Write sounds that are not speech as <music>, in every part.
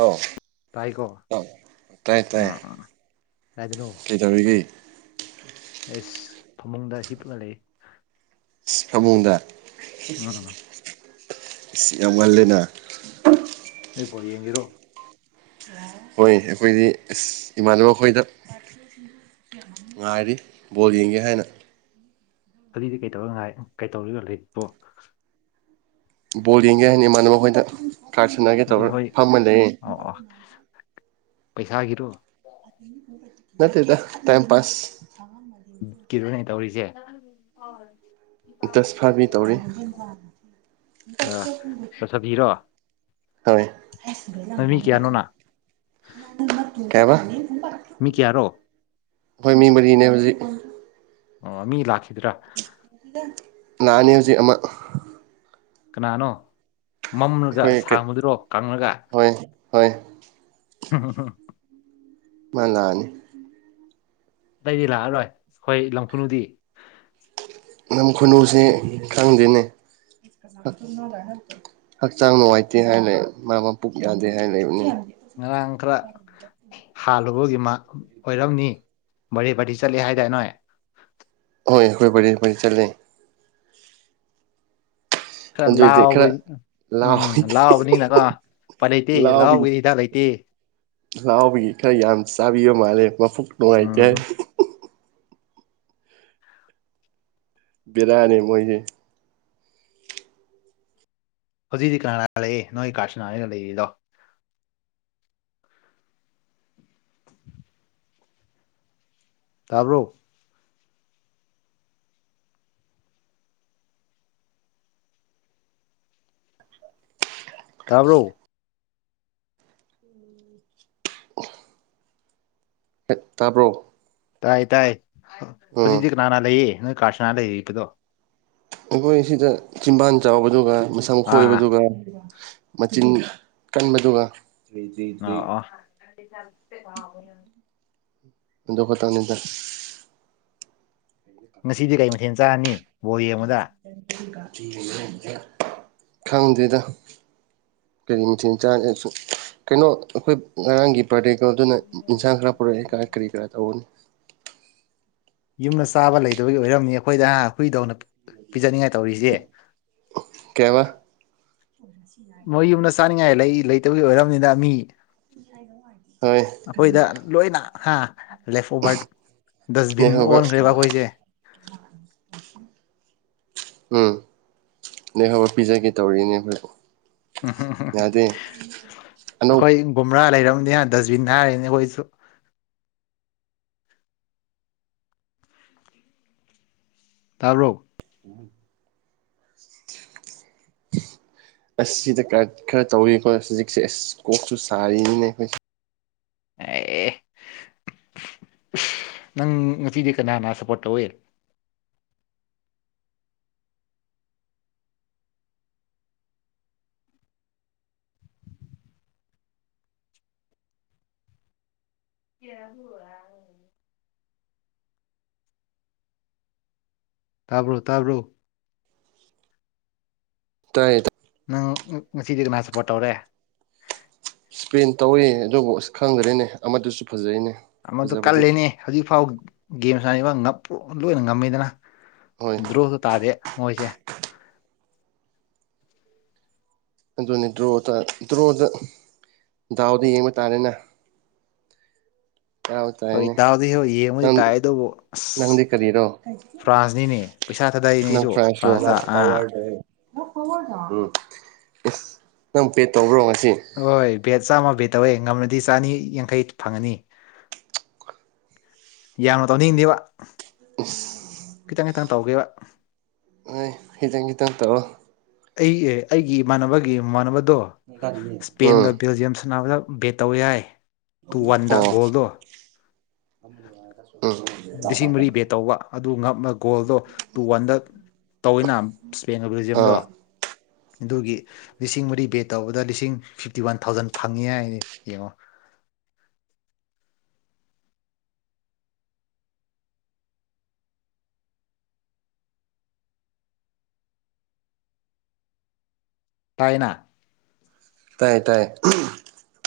ꯑꯣ ꯇꯥꯏꯀꯣ ꯑꯪ ꯇꯥꯏꯌꯦ-ꯇꯥꯏꯌꯦ ꯑꯥ ꯑꯥ ꯀꯥꯏꯗꯅꯣ ꯀꯩꯗꯧꯔꯤꯒꯦ ꯑꯩꯁ ꯐꯃꯨꯡꯗ ꯍꯤꯞꯂꯥ ꯂꯩ ꯐꯃꯨꯡꯗ ꯎꯝ ꯌꯥꯝ ꯉꯜꯂꯦꯅ ꯅ ꯄꯣ ꯌꯦꯡꯉꯔꯣ? ꯍꯣꯏ ꯑꯩꯈꯣꯏꯗꯤ ꯏꯃꯥꯟꯅꯕ ꯈꯣꯏꯗ ꯉꯥꯏꯔꯤ ꯕꯣꯜ ꯌꯦꯡꯒꯦ ꯍꯥꯏꯅ ꯑꯗꯨꯂꯤꯗꯤ ꯀꯩꯗꯧꯔ ꯉꯥꯏ ꯀꯩꯗꯧꯔꯤꯕ ꯂꯤꯥꯏꯔꯤꯠꯄꯣ ꯕꯣꯜ ꯌꯦꯡꯒꯦ ꯍꯥꯏꯅ ꯏꯃꯥꯟꯅꯕꯣꯏꯗ ꯀ꯭ꯂꯥꯏꯞ ꯁꯟꯅꯒꯦ ꯑꯗꯨꯗꯤ ꯇꯧꯔ ꯍꯣꯏ ꯐꯝꯃ ꯂꯩꯌꯦ꯫ ꯑꯣ ꯑꯣ ꯄꯩꯁꯥꯒꯤꯔꯣ? ꯅꯠꯇꯦꯗ ꯇꯥꯏꯝ ꯄꯥꯁ <unintelligible> ꯀꯤꯔꯨꯅꯦ ꯇꯧꯔꯤꯖꯦ꯫ ꯏꯟꯇꯔꯦꯁ ꯐꯥꯕꯤ ꯇꯧꯔꯤ ꯑ ꯆꯠꯊꯕꯤꯔꯣ? ꯍꯣꯏ ꯃꯤ ꯀꯌꯥꯅꯣꯅ ꯀꯩꯍꯥꯏꯕ ꯃꯤ ꯀꯌꯥꯔꯣ? ꯑꯩꯈꯣꯏ ꯃꯤ ꯃꯔꯤꯅꯦ ꯍꯧꯖꯤꯛ ꯑꯣ ꯃꯤ ꯂꯥꯛꯈꯤꯗ꯭ꯔꯥ? ꯅꯥꯛꯥꯟꯅꯤ ꯍꯧꯖꯤꯛ ꯑꯃ ꯀꯅꯥꯅꯣ ꯃꯝꯂꯥꯒ ꯑꯩꯈꯣꯏ ꯁꯥꯡꯕꯗꯨꯔꯣ ꯀꯪꯂꯥꯒ ꯍꯣꯏ ꯍꯣꯏ <unintelligible> ꯃꯥ ꯂꯥꯛꯑꯅꯤ꯫ ꯑꯇꯩꯗꯤ ꯂꯥꯛꯑꯔꯣꯏ ꯑꯩꯈꯣꯏ ꯂꯝꯐꯨꯗꯤ꯫ ꯅꯝ ꯈꯨꯅꯨꯁꯦ ꯈꯪꯗꯦꯅꯦ ꯍꯥ ꯍꯛꯆꯥꯡ ꯅꯨꯡꯉꯥꯏꯇꯦ ꯍꯥꯏꯅꯦ ꯃꯥ ꯃꯄꯨꯛ ꯌꯥꯗꯦ ꯍꯥꯏꯅꯦ ꯎꯝ ꯉꯔꯥꯡ ꯀ꯭ꯔꯥ ꯍꯥꯜꯂꯨꯕꯒꯤ ꯃꯥ ꯑꯣꯏꯔꯝꯅꯤ ꯕꯥꯔꯗꯦ ꯄꯥꯔꯇꯤ ꯆꯠꯂꯦ ꯍꯥꯏꯗꯥꯏ ꯅꯣꯏ ꯍꯣꯏ ꯍꯣꯏꯔ ꯆꯠꯂꯦ꯫ ꯈꯥ ꯑꯗꯨꯏꯗꯤ ꯂꯥꯎꯕ ꯈꯔ ꯎꯝ ꯂꯥꯎꯏ ꯂꯥꯎꯕꯅꯤꯅꯀꯣ ꯄꯥꯏꯅꯩꯇꯦ ꯂꯥꯎꯕꯒꯤ ꯍꯤꯗꯥꯛ ꯂꯩꯇꯦ꯫ ꯂꯥꯎꯕꯒꯤ ꯈꯔ ꯌꯥꯝ ꯆꯥꯕꯤꯕ ꯃꯥꯜꯂꯦ ꯃꯕꯨꯨꯛ ꯅꯨꯡꯉꯥꯏꯇꯦ꯫ ꯎꯝ ꯕꯦꯔꯥꯅꯦ ꯃꯣꯏꯖꯤ ꯍꯧꯖꯤꯛꯗꯤ ꯀꯅꯥ ꯂꯩꯌꯦꯦ ꯅꯣꯏ ꯀꯥꯥꯁꯅꯥ ꯍꯥꯏꯒ ꯂꯩꯔꯤꯗꯣ ꯇꯥꯕ꯭ꯔꯣ ꯇꯥꯕ꯭ꯔꯣ <inaudible> ꯇꯥꯕ꯭ꯔꯣ ꯇꯥꯏ ꯇꯥꯏ ꯎꯝ ꯍꯧꯖꯤꯛꯇꯤ ꯀꯅꯥꯅ ꯂꯩꯌꯦ ꯅꯣꯏ ꯀꯥꯔꯠꯁꯤꯅꯥ ꯂꯩꯔꯤꯕꯗꯣ ꯑꯩꯈꯣꯏ ꯁꯤꯗ ꯆꯤꯝꯕꯥꯟ ꯆꯥꯎꯕꯗꯨꯒ ꯃꯁꯝ ꯑꯥ ꯈꯣꯏꯕꯗꯨꯒ ꯃꯆꯤꯟ ꯀꯟꯕꯗꯨꯒ ꯑꯥ ꯑꯣ ꯗꯨ ꯈꯇꯪꯅꯤꯗ ꯉꯁꯤꯗꯤ ꯀꯩ ꯃꯊꯦꯜ ꯆꯥꯔꯅꯤ ꯕꯣ ꯌꯦꯡ ꯑꯃꯗ ꯈꯪꯗꯦꯗꯥ ꯀꯔꯤ ꯃꯊꯦꯟ ꯆꯥꯔꯦ ꯀꯩꯅꯣ ꯑꯩꯈꯣꯏ ꯉꯔꯥꯡꯒꯤ ꯄ꯭ꯔꯥꯗꯦꯀꯜꯗꯨꯅ ꯏꯟꯁꯥꯡ ꯈꯔ ꯄꯨꯔꯛꯑꯦ ꯀꯥ ꯀꯔꯤ ꯀꯔꯥ ꯇꯧꯕꯅꯤ꯫ ꯌꯨꯝꯗ ꯆꯥꯕ ꯂꯩꯗꯕꯒꯤ ꯑꯣꯏꯔꯝꯅꯤ ꯑꯩꯈꯣꯏꯗ ꯍꯨꯏꯗꯧꯅ ꯄꯤꯖꯅꯤꯡꯉꯥꯏ ꯇꯧꯔꯤꯁꯦ꯫ ꯀꯩꯕ <inaudible> ꯃꯣꯏ ꯌꯨꯝꯗ ꯆꯥꯅꯤꯡꯉꯥꯏ ꯂꯩ-ꯂꯩꯇꯕꯒꯤ ꯑꯣꯏꯔꯕꯅꯤꯅ ꯃꯤ ꯍꯣꯏ ꯑꯈꯣꯏꯗ ꯂꯣꯏꯅꯥ ꯍꯥ ꯂꯦꯐ ꯑꯣꯚꯔꯠ ꯗꯁꯕꯤꯟ ꯅꯦꯛꯍꯧꯕ ꯑꯣꯟꯈ꯭ꯔꯦꯕ ꯑꯩꯈꯣꯏꯁꯦ꯫ ꯎꯝ ꯅꯦꯍꯧ ꯄꯤꯖꯒꯦ ꯇꯧꯔꯤꯅꯦ ꯍꯣꯏ ꯎꯝ ꯎꯝ ꯎ ꯑꯅꯧꯕ ꯑꯩꯈꯣꯏ ꯒꯨꯝ꯭ꯔꯥ ꯂꯩꯔꯝꯅꯤ ꯗꯁꯕꯤꯟ ꯍꯥꯏꯔꯅꯦ ꯑꯩꯈꯣꯏꯁꯨ ꯇꯕꯔꯣ <inaudible> ꯑꯁ ꯁꯤꯗ ꯀ ꯈꯔ ꯇꯧꯔꯤꯀꯣ ꯍꯧꯖꯤꯛꯁꯦ ꯑꯁ ꯀꯣꯛꯁꯨ ꯁꯥꯔꯤꯅꯤꯅꯦ ꯑꯩꯈꯣꯏꯁꯦ ꯑꯦ ꯅꯪ ꯉꯁꯤꯗꯤ ꯀꯅꯥꯅꯥ ꯁꯞꯄꯣꯔꯠ ꯇꯧꯋꯦ <inaudible> ꯇꯥꯕ꯭ꯔꯣ ꯇꯥꯕ꯭ꯔꯣ ꯇꯥꯏ ꯅꯪ ꯉꯁꯤꯗꯤ ꯀꯥꯅ ꯁꯞꯄꯣꯔꯠ ꯇꯧꯔꯦ ꯏꯁꯄꯦꯟ ꯇꯧꯋꯤ ꯑꯗꯨꯕꯨ ꯑꯁ ꯈꯪꯗ꯭ꯔꯦꯅꯦ ꯑꯃꯗꯨꯁꯨ ꯐꯖꯩꯅꯦ ꯑꯃꯗꯣ ꯐꯖꯕꯗꯤ ꯀꯂꯦꯅꯦ ꯍꯧꯖꯤꯛꯐꯥꯎ ꯒꯦꯝ ꯁꯅ ꯂꯣꯏꯅ ꯉꯝꯃꯤꯗꯅ ꯍꯣꯏ ꯗ꯭ꯔꯣꯁꯨ ꯇꯥꯗꯦ ꯃꯣꯏꯁꯦ ꯑꯗꯨꯅꯤ ꯗ꯭ꯔꯣꯗ ꯗ꯭ꯔꯣꯗ ꯗꯥꯎꯗ ꯌꯦꯡꯕ ꯇꯥꯔꯦꯅꯦ <inaudible> ꯍꯣꯏ ꯇꯥꯔꯦꯅꯦ ꯇꯥꯎꯗꯤ ꯍꯦꯔꯣ ꯌꯦꯡꯕꯗꯤ ꯅꯪ ꯇꯥꯏ ꯑꯗꯨꯕꯨ ꯑꯁ ꯅꯪꯗꯤ ꯀꯔꯤꯔꯣ ꯐ꯭ꯔꯥꯟꯁꯅꯤꯅꯦ ꯄꯩꯁꯥ ꯊꯥꯗꯩꯏꯅꯦ ꯅꯪ ꯑꯩꯁꯨ ꯐ꯭ꯔꯥꯟꯁꯔꯣ ꯐ꯭ꯔꯥꯟꯁꯇ ꯑꯥ ꯎꯝ ꯅꯪ ꯄꯦ ꯇꯧꯕ꯭ꯔꯣ ꯉꯁꯤ ꯍꯣꯏ ꯕꯦꯠ ꯆꯥꯝꯃ ꯕꯦꯠ ꯇꯧꯋꯦ ꯉꯝꯃꯗꯤ ꯆꯥꯅꯤ ꯌꯥꯡꯈꯩ ꯐꯪꯉꯅꯤ ꯌꯥꯝꯅ ꯇꯧꯅꯤꯡꯗꯦꯕ ꯑꯁ ꯈꯤꯇꯪ ꯈꯤꯇꯪ ꯇꯧꯒꯦꯕ ꯅꯣꯏ ꯈꯤꯇꯪ ꯈꯤꯇꯪ ꯇꯧꯑꯣ ꯑꯩ ꯑꯩꯒꯤ ꯏꯃꯥꯟꯅꯕꯒꯤ ꯏꯃꯥꯟꯅꯕꯗꯣ ꯎꯝ ꯁ꯭ꯄꯦꯟꯒ ꯕꯦꯜꯖꯤꯌꯝ ꯁꯥꯟꯅꯕꯗ ꯕꯦꯠ ꯇꯧꯌꯦ ꯍꯥꯏ ꯑꯣ ꯂꯤꯁꯤꯡ ꯃꯔꯤ ꯕꯦꯠ ꯇꯧꯕ ꯑꯗꯨ ꯉꯞꯅ ꯒꯣꯜꯗꯣ ꯇꯨ ꯋꯥꯟꯗ ꯇꯧꯋꯤꯅ ꯁ꯭ꯄꯦꯟꯒ ꯕꯦꯜꯖꯤꯌꯝꯗꯣ ꯑꯥ ꯑꯗꯨꯒꯤ ꯂꯤꯁꯤꯡ ꯃꯔꯤ ꯕꯦ ꯇꯧꯕꯗ ꯂꯤꯁꯤꯡ ꯐꯤꯐꯇꯤ ꯋꯥꯟ ꯊꯥꯎꯖꯟ ꯐꯪꯉꯤ ꯍꯥꯏꯅꯤ ꯌꯦꯡꯉꯣ ꯇꯥꯏꯅꯥ ꯇꯥꯏ ꯇꯥꯏ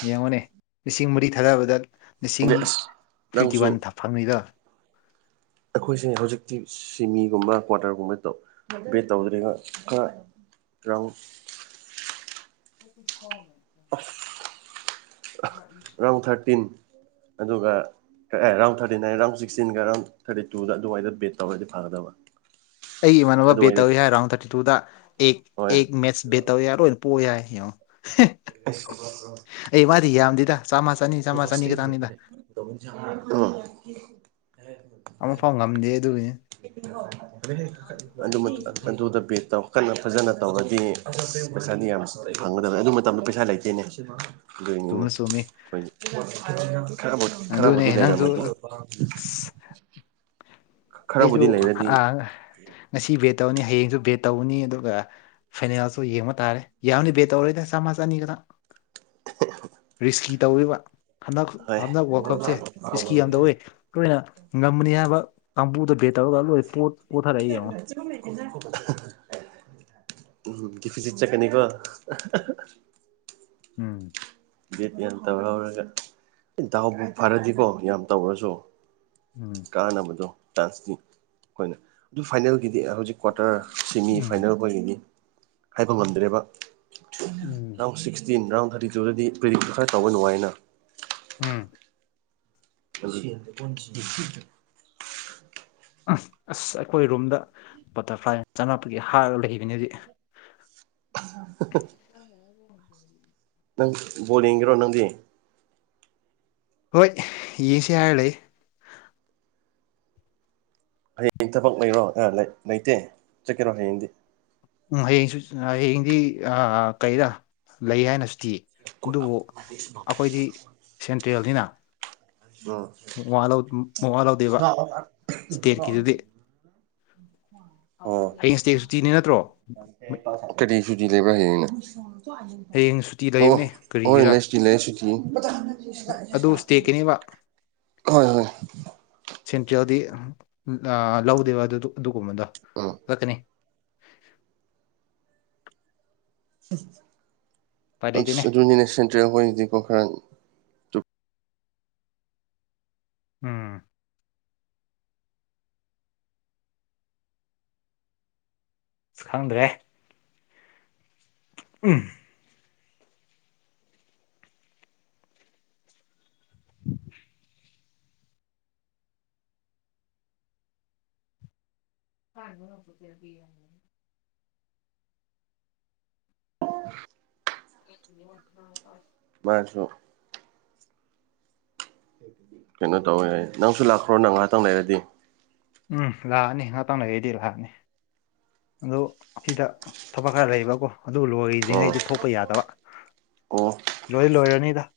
ꯌꯦꯡꯉꯣꯅꯦ ꯂꯤꯁꯤꯡ ꯃꯔꯤ ꯊꯥꯗꯕꯗ ꯂꯤꯁꯤꯡ ꯑꯗꯩ ꯑꯁ ꯐꯤꯐꯇꯤ ꯅꯪꯁꯨ ꯋꯥꯟ ꯐꯪꯉꯤꯗꯣ ꯑꯩꯈꯣꯏꯁꯦ ꯍꯧꯖꯤꯛꯇꯤ ꯁꯤꯃꯤꯒꯨꯝꯕ ꯀ꯭ꯋꯥꯇꯔꯒꯨꯝꯕ ꯇꯧ ꯕꯦꯠ ꯇꯧꯗ꯭ꯔꯒ ꯈꯔ ꯔꯣ <inaudible> ꯑꯁ ꯑ ꯔꯥꯎꯟ ꯊꯥꯔꯇꯤꯟ ꯑꯗꯨꯒ ꯑꯦ ꯔꯥꯎꯟ ꯊꯥꯔꯇꯤꯟ ꯅꯥꯏꯟ ꯔꯥꯎꯟ ꯁꯤꯛꯁꯇꯤꯟꯒ ꯔꯥꯎꯟ ꯊꯔꯇꯤ ꯇꯨꯗ ꯑꯗꯨꯃꯋꯥꯅꯗ ꯕꯦꯠ ꯇꯧꯔꯒꯗꯤ ꯐꯒꯗꯕ ꯑꯩꯒꯤ ꯏꯃꯥꯟꯅꯕ ꯕꯦꯠ ꯑꯗꯨꯋꯥꯏꯗ ꯇꯧꯋꯏ ꯍꯥꯏ ꯔꯥꯎꯟ ꯊꯥꯔꯇꯤ ꯇꯨꯗ ꯑꯦꯛ ꯍꯣꯏ ꯑꯦ ꯃꯦꯠꯁ ꯕꯦꯠ ꯇꯧꯋꯦ ꯔꯣꯏꯅ ꯄꯣꯏꯌꯦ ꯌꯦꯡꯉꯣ ꯍ ꯑꯁ ꯑꯩ ꯃꯥꯗꯤ ꯌꯥꯝꯗꯦꯗ ꯆꯥꯝꯃ ꯆꯅꯤ ꯆꯥꯝꯃ ꯆꯅꯤ ꯈꯥꯇꯪꯅꯤꯗ ꯎꯝ ꯑꯃꯐꯥꯎ ꯉꯝꯗꯦ ꯑꯗꯨꯒꯤꯅꯤ <unintelligible> ꯑꯗꯨꯃ ꯑꯗꯨꯗ ꯕꯦꯠ ꯇꯧ ꯀꯠꯅ ꯐꯖꯅ ꯇꯧꯔꯗꯤ ꯄꯩꯁꯥꯗꯤ ꯌꯥꯝ ꯐꯪꯒꯗꯕꯅꯤ ꯑꯗꯨ ꯃꯇꯝꯗ ꯄꯩꯁꯥ ꯂꯩꯇꯦꯅꯦ ꯑꯗꯨꯏꯅꯤꯅꯦ ꯆꯨꯝꯃꯤ ꯆꯨꯝꯃꯤ ꯑꯩꯈꯣꯏ ꯈꯔꯕꯨ ꯑꯗꯨꯅꯦ ꯈꯔꯕꯨꯗꯤ ꯅꯪꯁꯨ ꯂꯩꯔꯝꯃꯗꯤ ꯑꯁ ꯑꯩꯁꯨ ꯈꯔꯕꯨꯗꯤ ꯂꯩꯔꯗꯤ ꯉꯁꯤ ꯕꯦꯠ ꯇꯧꯅꯤ ꯍꯌꯦꯡꯁꯨ ꯕꯦꯠ ꯇꯧꯅꯤ ꯑꯗꯨꯒ ꯐꯥꯏꯅꯜꯁꯨ ꯌꯦꯡꯕ ꯇꯥꯔꯦ ꯌꯥꯎꯅꯤ ꯕꯦꯠ ꯇꯧꯔꯣꯏꯅꯦ ꯆꯝꯃꯥ ꯆꯥꯅꯤ ꯒꯗ ꯔꯤꯁꯀꯤ ꯇꯧꯋꯤꯕ ꯍꯟꯗꯛ ꯍꯣꯏ ꯍꯟꯗꯛ ꯋꯥꯜ ꯀꯞꯁꯦ ꯔꯤꯁꯀꯤ ꯌꯥꯝ ꯇꯧꯋꯦ ꯑꯩꯈꯣꯏꯅ ꯉꯝꯃꯅꯤ ꯍꯥꯏꯕ ꯀꯥꯡꯕꯨꯗ ꯕꯦꯠ ꯇꯧꯔꯒ ꯂꯣꯏ ꯄꯣ ꯄꯣꯊꯔꯛꯏ ꯌꯦꯡꯉꯣ ꯎꯝ ꯀꯤꯐꯤꯁꯤꯠ ꯆꯠꯀꯅꯤꯀꯣ ꯎꯝ ꯗꯦꯠ ꯌꯥꯝꯟ ꯇꯧꯍꯧꯔꯒ ꯗꯥꯎꯕꯨ ꯐꯔꯗꯤꯀꯣ ꯌꯥꯝ ꯇꯧꯔꯁꯨ ꯎꯝ ꯀꯥꯅꯕꯗꯣ ꯆꯥꯟꯁꯇꯤ ꯑꯩꯈꯣꯏꯅ ꯑꯗꯨ ꯐꯥꯏꯅꯦꯜꯒꯤꯗꯤ ꯍꯧꯖꯤꯛ ꯀ꯭ꯋꯥꯇꯔ ꯁꯦꯃꯤ ꯎꯝ ꯐꯥꯏꯅꯦꯜ ꯈꯣꯏꯒꯤꯗꯤ ꯍꯥꯏꯕ ꯉꯝꯗ꯭ꯔꯦꯕ ꯎꯝ ꯑꯣ ꯁꯤꯛꯁꯇꯤꯟ ꯔꯥꯎꯟ ꯊꯥꯔꯇꯤ ꯇꯨꯗꯗꯤ ꯄ꯭ꯔꯤꯗꯤꯛ ꯈꯔ ꯇꯧꯕ ꯅꯨꯡꯉꯥꯏꯅ ꯎꯝ <unintelligible> ꯑꯁ ꯑꯩꯈꯣꯏ ꯔꯨꯝꯗ ꯕꯇꯔꯐ꯭ꯂꯥꯏ ꯆꯝꯉꯛꯄꯒꯤ ꯍꯥꯏꯔꯒ ꯂꯩꯕꯅꯤ ꯍꯧꯖꯤꯛ <unintelligible> ꯅꯪ ꯕꯣꯜ ꯌꯦꯡꯒꯦꯔꯣ ꯅꯪꯗꯤ ꯍꯣꯏ ꯌꯦꯡꯁꯤ ꯍꯥꯏꯔꯒ ꯂꯩ ꯍꯌꯦꯡ ꯊꯕꯛ ꯂꯩꯔꯣ ꯑ ꯂꯩꯇꯦ ꯆꯠꯀꯦꯔꯣ ꯍꯌꯦꯡꯗꯤ ꯎꯝ ꯍꯌꯦꯡꯁꯨ ꯍꯌꯦꯡꯗꯤ ꯑ ꯀꯩꯔ ꯂꯩ ꯍꯥꯏꯅꯁꯨ ꯊꯤ ꯑꯗꯨꯕꯨ ꯑꯩꯈꯣꯏꯗꯤ ꯁꯦꯟꯇ꯭ꯔꯦꯜꯅꯤꯅ <unintelligible> ꯃꯋꯥ ꯃꯋꯥ ꯂꯧꯗꯦꯕ ꯁ꯭ꯇꯦꯠꯀꯤꯗꯨꯗꯤ ꯑꯣ ꯍꯌꯦꯡ ꯏꯁꯇꯦꯠꯁꯨꯇꯤꯅꯦ ꯅꯠꯇ꯭ꯔꯣ ꯀꯔꯤ ꯁꯨꯇꯤ ꯂꯩꯕ꯭ꯔ ꯍꯌꯦꯡꯅ ꯍꯌꯦꯡ ꯁꯨꯇꯤ ꯑꯣ ꯂꯩꯕꯅꯦ ꯀꯔꯤꯒꯤꯔꯥ ꯑꯗꯨ ꯏꯁꯇꯦꯠꯀꯤꯅꯦꯕ <unintelligible> <unintelligible> ꯁꯦꯟꯇ꯭ꯔꯦꯜꯗꯤ ꯑ ꯂꯧꯗꯦꯕ ꯑꯗꯨꯗꯨ ꯑꯗꯨꯒꯨꯝꯕꯗꯣ ꯑꯥ ꯂꯛꯀꯅꯤ ꯎꯄꯥꯏ ꯑꯁ ꯂꯩꯇꯦꯅꯦ ꯑꯗꯨꯅꯤꯅꯦ ꯁꯦꯟꯇ꯭ꯔꯦꯜ ꯈꯣꯏꯗꯤꯀꯣ ꯈꯔ ꯎꯝ ꯑꯁ ꯈꯪꯗ꯭ꯔꯦꯍꯦ ꯎꯝ <inaudible> <unintelligible> <inaudible> ꯃꯥꯅꯁꯨ ꯀꯩꯅꯣ ꯇꯧꯋꯦ ꯍꯥꯏꯌꯦ ꯅꯪꯁꯨ ꯂꯥꯛꯈ꯭ꯔꯣ ꯅ ꯉꯥꯏꯍꯥꯛꯇꯪ ꯂꯩꯔꯗꯤ ꯎꯝ ꯂꯥꯛꯑꯅꯤ ꯉꯥꯇꯪ ꯂꯩꯔꯗꯤ ꯂꯥꯛꯑꯅꯤ ꯑꯗꯣ ꯁꯤꯗ ꯊꯕꯛ ꯈꯔ ꯂꯩꯕ꯭ꯔꯀꯣ ꯑꯗꯨꯕꯨ ꯑꯣ ꯂꯣꯏꯗ꯭ꯔꯤꯉꯩꯗꯤ ꯊꯣꯛꯄ ꯌꯥꯗꯕ ꯑꯣ ꯂꯣꯏ ꯂꯣꯏꯔꯅꯤꯗ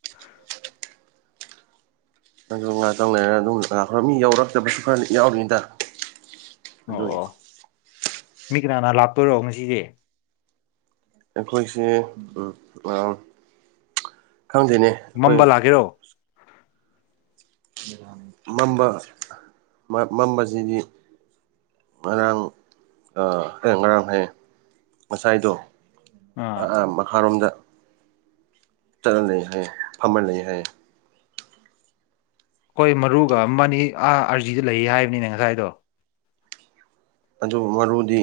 ꯑꯗꯨ ꯉꯥꯇꯪ ꯂꯩꯔ ꯑꯗꯨꯝ ꯂꯥꯛꯈ꯭ꯔꯣ ꯃꯤ ꯌꯥꯎꯔꯛꯇꯕꯁꯨ ꯈꯔ ꯌꯥꯎꯅꯤꯗ ꯑꯣ ꯑꯣ ꯃꯤ ꯀꯅꯥ ꯀꯅꯥ ꯂꯥꯛꯇꯣꯏꯔꯣ ꯉꯁꯤꯁꯦ ꯑꯩꯈꯣꯏꯁꯦ ꯎꯝ ꯑ ꯈꯪꯗꯦꯅꯦ ꯃꯝꯕ ꯑꯩꯈꯣꯏ ꯂꯥꯛꯒꯦꯔꯣ ꯃꯝꯕ ꯃꯝꯕꯁꯤꯗꯤ ꯉꯔꯥꯡ ꯑ ꯉꯔꯥꯡ ꯍꯥꯏ ꯉꯁꯥꯏꯗꯣ ꯑꯥ ꯑ ꯑ ꯃꯈꯥꯔꯣꯝꯗ ꯆꯠꯂ ꯂꯩ ꯍꯥꯏꯌꯦ ꯐꯝꯃ ꯂꯩ ꯍꯥꯏꯌꯦ ꯍꯣꯏ ꯃꯔꯨꯒ ꯑꯃꯅꯤ ꯑꯥ ꯑꯥꯔꯖꯤꯗ ꯂꯩꯌꯦ ꯍꯥꯏꯕꯅꯤꯅꯦ ꯉꯁꯥꯏꯗꯣ ꯑꯗꯨ ꯃꯔꯨꯗꯤ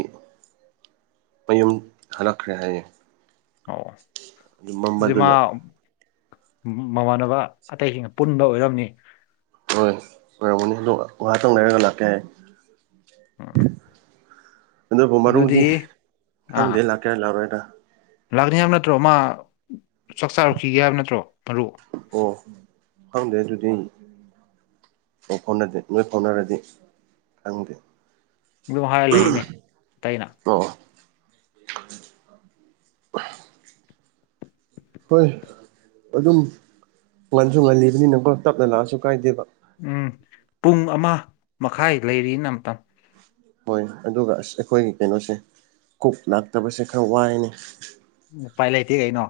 ꯃꯌꯨꯝ ꯍꯜꯂꯛꯈ꯭ꯔꯦ ꯍꯥꯏꯌꯦ ꯑꯣ ꯑꯗꯨ ꯑꯗꯨꯗꯤ ꯃꯥ ꯃꯝꯕꯗꯨꯅ ꯃꯃꯥꯟꯅꯕ ꯑꯇꯩꯁꯤꯡꯒ ꯄꯨꯟꯕ ꯑꯣꯏꯔꯝꯅꯤ ꯍꯣꯏ ꯑꯣꯏꯣꯏꯔꯝꯃꯅꯤ ꯑꯗꯣ ꯉꯍꯥꯛꯇꯪ ꯂꯩꯔꯒ ꯂꯥꯛꯀꯦ ꯍꯥꯏ ꯎꯝ ꯑꯗꯨꯕꯨ ꯑꯗꯨꯗꯤ ꯃꯔꯨꯗꯤ ꯑꯥ ꯈꯪꯗꯦ ꯂꯥꯛꯀꯦ ꯂꯥꯛꯔꯣꯏꯗꯥ ꯂꯥꯛꯅꯤ ꯍꯥꯏꯕ ꯅꯠꯇ꯭ꯔꯣ ꯃꯥ ꯆꯥꯛ ꯆꯥꯔꯨꯈꯤꯒꯦ ꯍꯥꯏꯕ ꯅꯠꯇ꯭ꯔꯣ ꯃꯔꯨ ꯑꯣ ꯈꯪꯗꯦ ꯑꯗꯨꯗꯤ ꯑꯣ ꯐꯥꯎꯅꯗꯦ ꯅꯣꯏ ꯐꯥꯎꯅꯔꯗꯤ ꯈꯪꯗꯦ ꯑꯗꯨ ꯍꯥꯏꯔ ꯂꯩꯅꯦ ꯇꯩꯩꯅ ꯑꯣ <inaudible> ꯍꯣꯏ ꯑꯗꯨꯝ ꯉꯟꯁꯨ ꯉꯜꯂꯤꯕꯅꯤꯅꯀꯣ ꯇꯞꯅ ꯂꯥꯛꯑꯁꯨ ꯀꯥꯏꯗꯦꯕ ꯎꯝ ꯄꯨꯡ ꯑꯃ ꯃꯈꯥꯏ ꯂꯩꯔꯤꯅ ꯃꯇꯝ ꯍꯣꯏ ꯑꯗꯨꯒ ꯑꯁ ꯑꯩꯈꯣꯏꯒꯤ ꯀꯩꯅꯣꯁꯦ ꯀꯣꯛ ꯂꯥꯛꯇꯕꯁꯦ ꯈꯔ ꯋꯥꯏꯅꯤ ꯎꯄꯥꯏ ꯂꯩꯇꯦ ꯀꯩꯅꯣ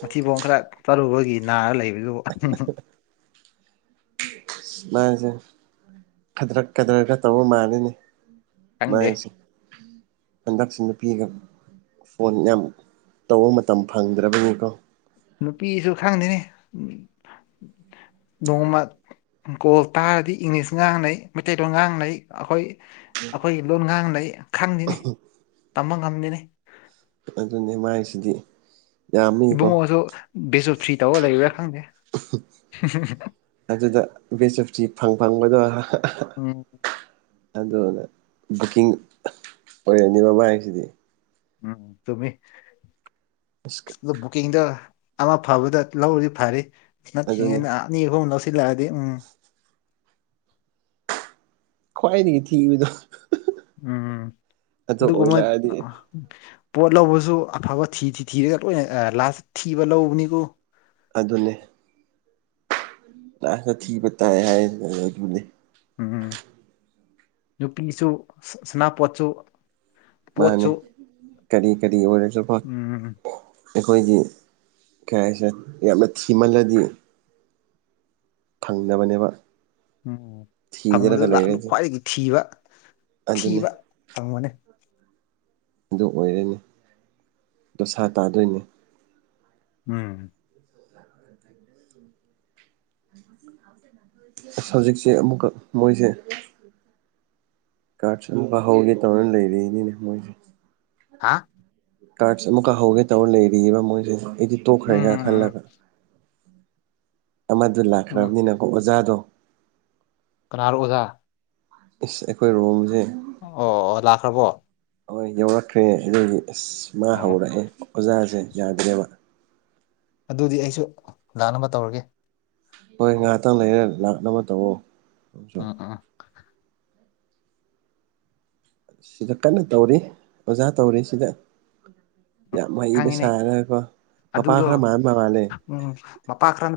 ꯃꯊꯤꯕꯣꯡ ꯈꯔ ꯇꯔꯨꯕꯒꯤ ꯅꯥꯔ ꯂꯩꯕꯗꯨꯕꯨ ꯃꯥꯁꯦ ꯈꯗ꯭ꯔꯛ ꯀꯥꯗꯔ ꯈꯥ ꯇꯧꯕ ꯃꯥꯜꯂꯤꯅꯦ ꯈꯪꯗꯦ ꯃꯥꯟꯁꯤ ꯍꯟꯗꯛꯁꯤ ꯅꯨꯄꯤꯒ ꯐꯣꯟ ꯌꯥꯝ ꯇꯧꯕ ꯃꯇꯝ ꯐꯪꯗ꯭ꯔꯕꯅꯤꯀꯣ ꯅꯨꯄꯤꯁꯨ ꯈꯪꯗꯦꯅꯤ ꯅꯣꯡꯃ ꯀꯣꯜ ꯇꯥꯔꯗꯤ ꯏꯪꯂꯤꯁ ꯉꯥꯡꯅꯩ ꯃꯩꯇꯩꯂꯣꯟ ꯉꯥꯡꯅꯩ ꯑꯩꯈꯣꯏ ꯑꯩꯈꯣꯏꯒꯤ ꯂꯣꯟ ꯉꯥꯡꯅꯩ ꯈꯪꯗꯅꯤ ꯇꯝꯕ ꯉꯝꯗꯦꯅꯦ ꯑꯗꯨꯅꯦ ꯃꯥꯏꯁꯤꯗꯤ ꯌꯥꯝꯃꯤꯀꯣ ꯏꯕꯨꯡꯉꯣꯁꯨ ꯕꯦꯁ ꯑꯣꯐ ꯊ꯭ꯔꯤ ꯇꯧꯔ ꯂꯩꯕ꯭ꯔꯥ ꯈꯪꯗꯦ <unintelligible> ꯑꯗꯨꯗ ꯕꯦꯖ ꯑꯣꯐ ꯇꯤ ꯐꯪ ꯐꯪꯕꯗꯣ ꯎꯝ ꯑꯗꯨꯅ ꯕꯨꯛꯀꯤꯡ ꯑꯣꯏꯔꯛꯅꯤꯕꯥ ꯃꯥꯏꯁꯤꯗꯤ ꯎꯝ ꯇꯨꯝꯃꯤ <unintelligible> ꯂꯨꯛ ꯕꯨꯛꯀꯤꯡꯗꯣ ꯑꯃ ꯐꯕꯥꯗ ꯂꯧꯔꯥꯗꯤ ꯐꯥꯔꯤ ꯑꯗꯨꯅꯤ ꯅꯠꯇ꯭ꯔꯤꯉꯩꯅ ꯑꯅꯤ ꯑꯍꯨꯝ ꯂꯧꯁꯤꯜꯂꯗꯤ ꯎꯝ ꯈ꯭ꯋꯥꯏꯗꯒꯤ ꯊꯤꯕꯗꯣ ꯎꯝ ꯑꯗꯨ ꯒꯃꯥꯏ ꯑꯥ ꯄꯣꯠ ꯂꯧꯕꯁꯨ ꯑꯐꯕ ꯊꯤ ꯊꯤ ꯊꯤꯔꯒ ꯂꯣꯏꯅ ꯑ ꯂꯥꯁ ꯊꯤꯕ ꯂꯧꯕꯅꯤꯀꯣ ꯑꯗꯨꯅꯦ ꯂꯥꯁꯇ ꯊꯤꯕ ꯇꯥꯏ ꯍꯥꯏ ꯑꯗꯨꯅꯦ ꯎꯝ ꯅꯨꯄꯤꯁꯨ ꯁꯅꯥꯄꯣꯠꯁꯨ ꯃꯥꯅꯦ ꯄꯣꯠꯁꯨ ꯀꯔꯤ-ꯀꯔꯤ ꯑꯣꯏꯔꯖꯨꯀꯣ ꯎꯝ ꯑꯩꯈꯣꯏꯒꯤ ꯀꯩꯍꯥꯏꯁꯦ ꯌꯥꯝꯅ ꯊꯤꯃꯜꯂꯗꯤ ꯐꯪꯗꯕꯅꯦꯕ ꯎꯝ ꯐꯪꯕꯗꯨ ꯊꯤꯗ꯭ꯔꯒ ꯂꯥꯛꯍꯟꯂꯨ ꯂꯩꯔꯗꯤ ꯈ꯭ꯋꯥꯏꯗꯒꯤ ꯑꯗꯨꯅꯤ ꯊꯤꯕ-ꯊꯤꯕ ꯐꯪꯕꯅꯦ ꯑꯗꯨ ꯑꯣꯏꯔꯅꯤ ꯗꯣꯁꯥ ꯇꯥꯗꯣꯏꯅꯦ ꯎꯝ <inaudible> <inaudible> ꯍꯧꯖꯤꯛꯁꯦ ꯑꯃꯨꯛꯀꯥ ꯃꯣꯏꯁꯦ ꯀꯥꯔꯁꯟꯕ ꯍꯧꯒꯦ ꯇꯧꯔ ꯂꯩꯔꯤꯅꯤꯅꯦ ꯃꯣꯏꯁꯦ ꯍꯥ ꯇꯥꯛ꯭ꯁ ꯑꯃꯨꯛꯀꯥ ꯍꯧꯒꯦ ꯇꯧꯔꯤ ꯂꯩꯔꯤꯌꯦꯕ ꯃꯣꯏꯁꯦ ꯑꯩꯗꯤ ꯎꯝ ꯇꯣꯛꯈ꯭ꯔꯦꯅ ꯎꯝ ꯈꯜꯂꯥꯒ ꯑꯃꯗꯨ ꯎꯝ ꯎꯝ ꯂꯥꯛꯈ꯭ꯔꯥꯕꯅꯤꯅꯀꯣ ꯑꯣꯖꯥꯗꯣ ꯀꯅꯥꯔꯣ ꯑꯣꯖꯥ ꯏꯁ ꯑꯩꯈꯣꯏ ꯔꯣꯝꯖꯦ ꯑꯣ ꯑꯣ ꯂꯥꯛꯈ꯭ꯔꯕꯣ ꯍꯣꯏ ꯌꯧꯔꯛꯈ꯭ꯔꯦ ꯑꯗꯨꯒꯤ ꯑꯁ ꯃꯥ ꯑꯣ ꯍꯧꯔꯛꯑꯦ ꯑꯣꯖꯥꯁꯦ ꯌꯥꯗ꯭ꯔꯦꯕ ꯑꯗꯨꯗꯤ ꯑꯩꯁꯨ ꯂꯥꯟꯅꯕ ꯇꯧꯔꯒꯦ ꯍꯣꯏ ꯉꯥꯏꯍꯥꯛꯇꯪ ꯂꯩꯔ ꯂꯥꯛꯅꯕ ꯇꯧ ꯎꯝ ꯎꯝ ꯁꯤꯗ ꯀꯟꯅ ꯇꯧꯔꯤ ꯑꯣꯖꯥ ꯇꯧꯔꯤ ꯁꯤꯗ ꯌꯥꯝ ꯍꯩꯕ ꯈꯪꯉꯤꯅꯦ ꯁꯥꯔꯒꯀꯣ ꯃꯄꯥ ꯑꯗꯨꯗꯣ ꯈꯔ ꯃꯥꯥꯟꯕ ꯃꯥꯜꯂꯦ ꯎꯝ ꯃꯄꯥ ꯈ꯭ꯔꯟꯇꯦ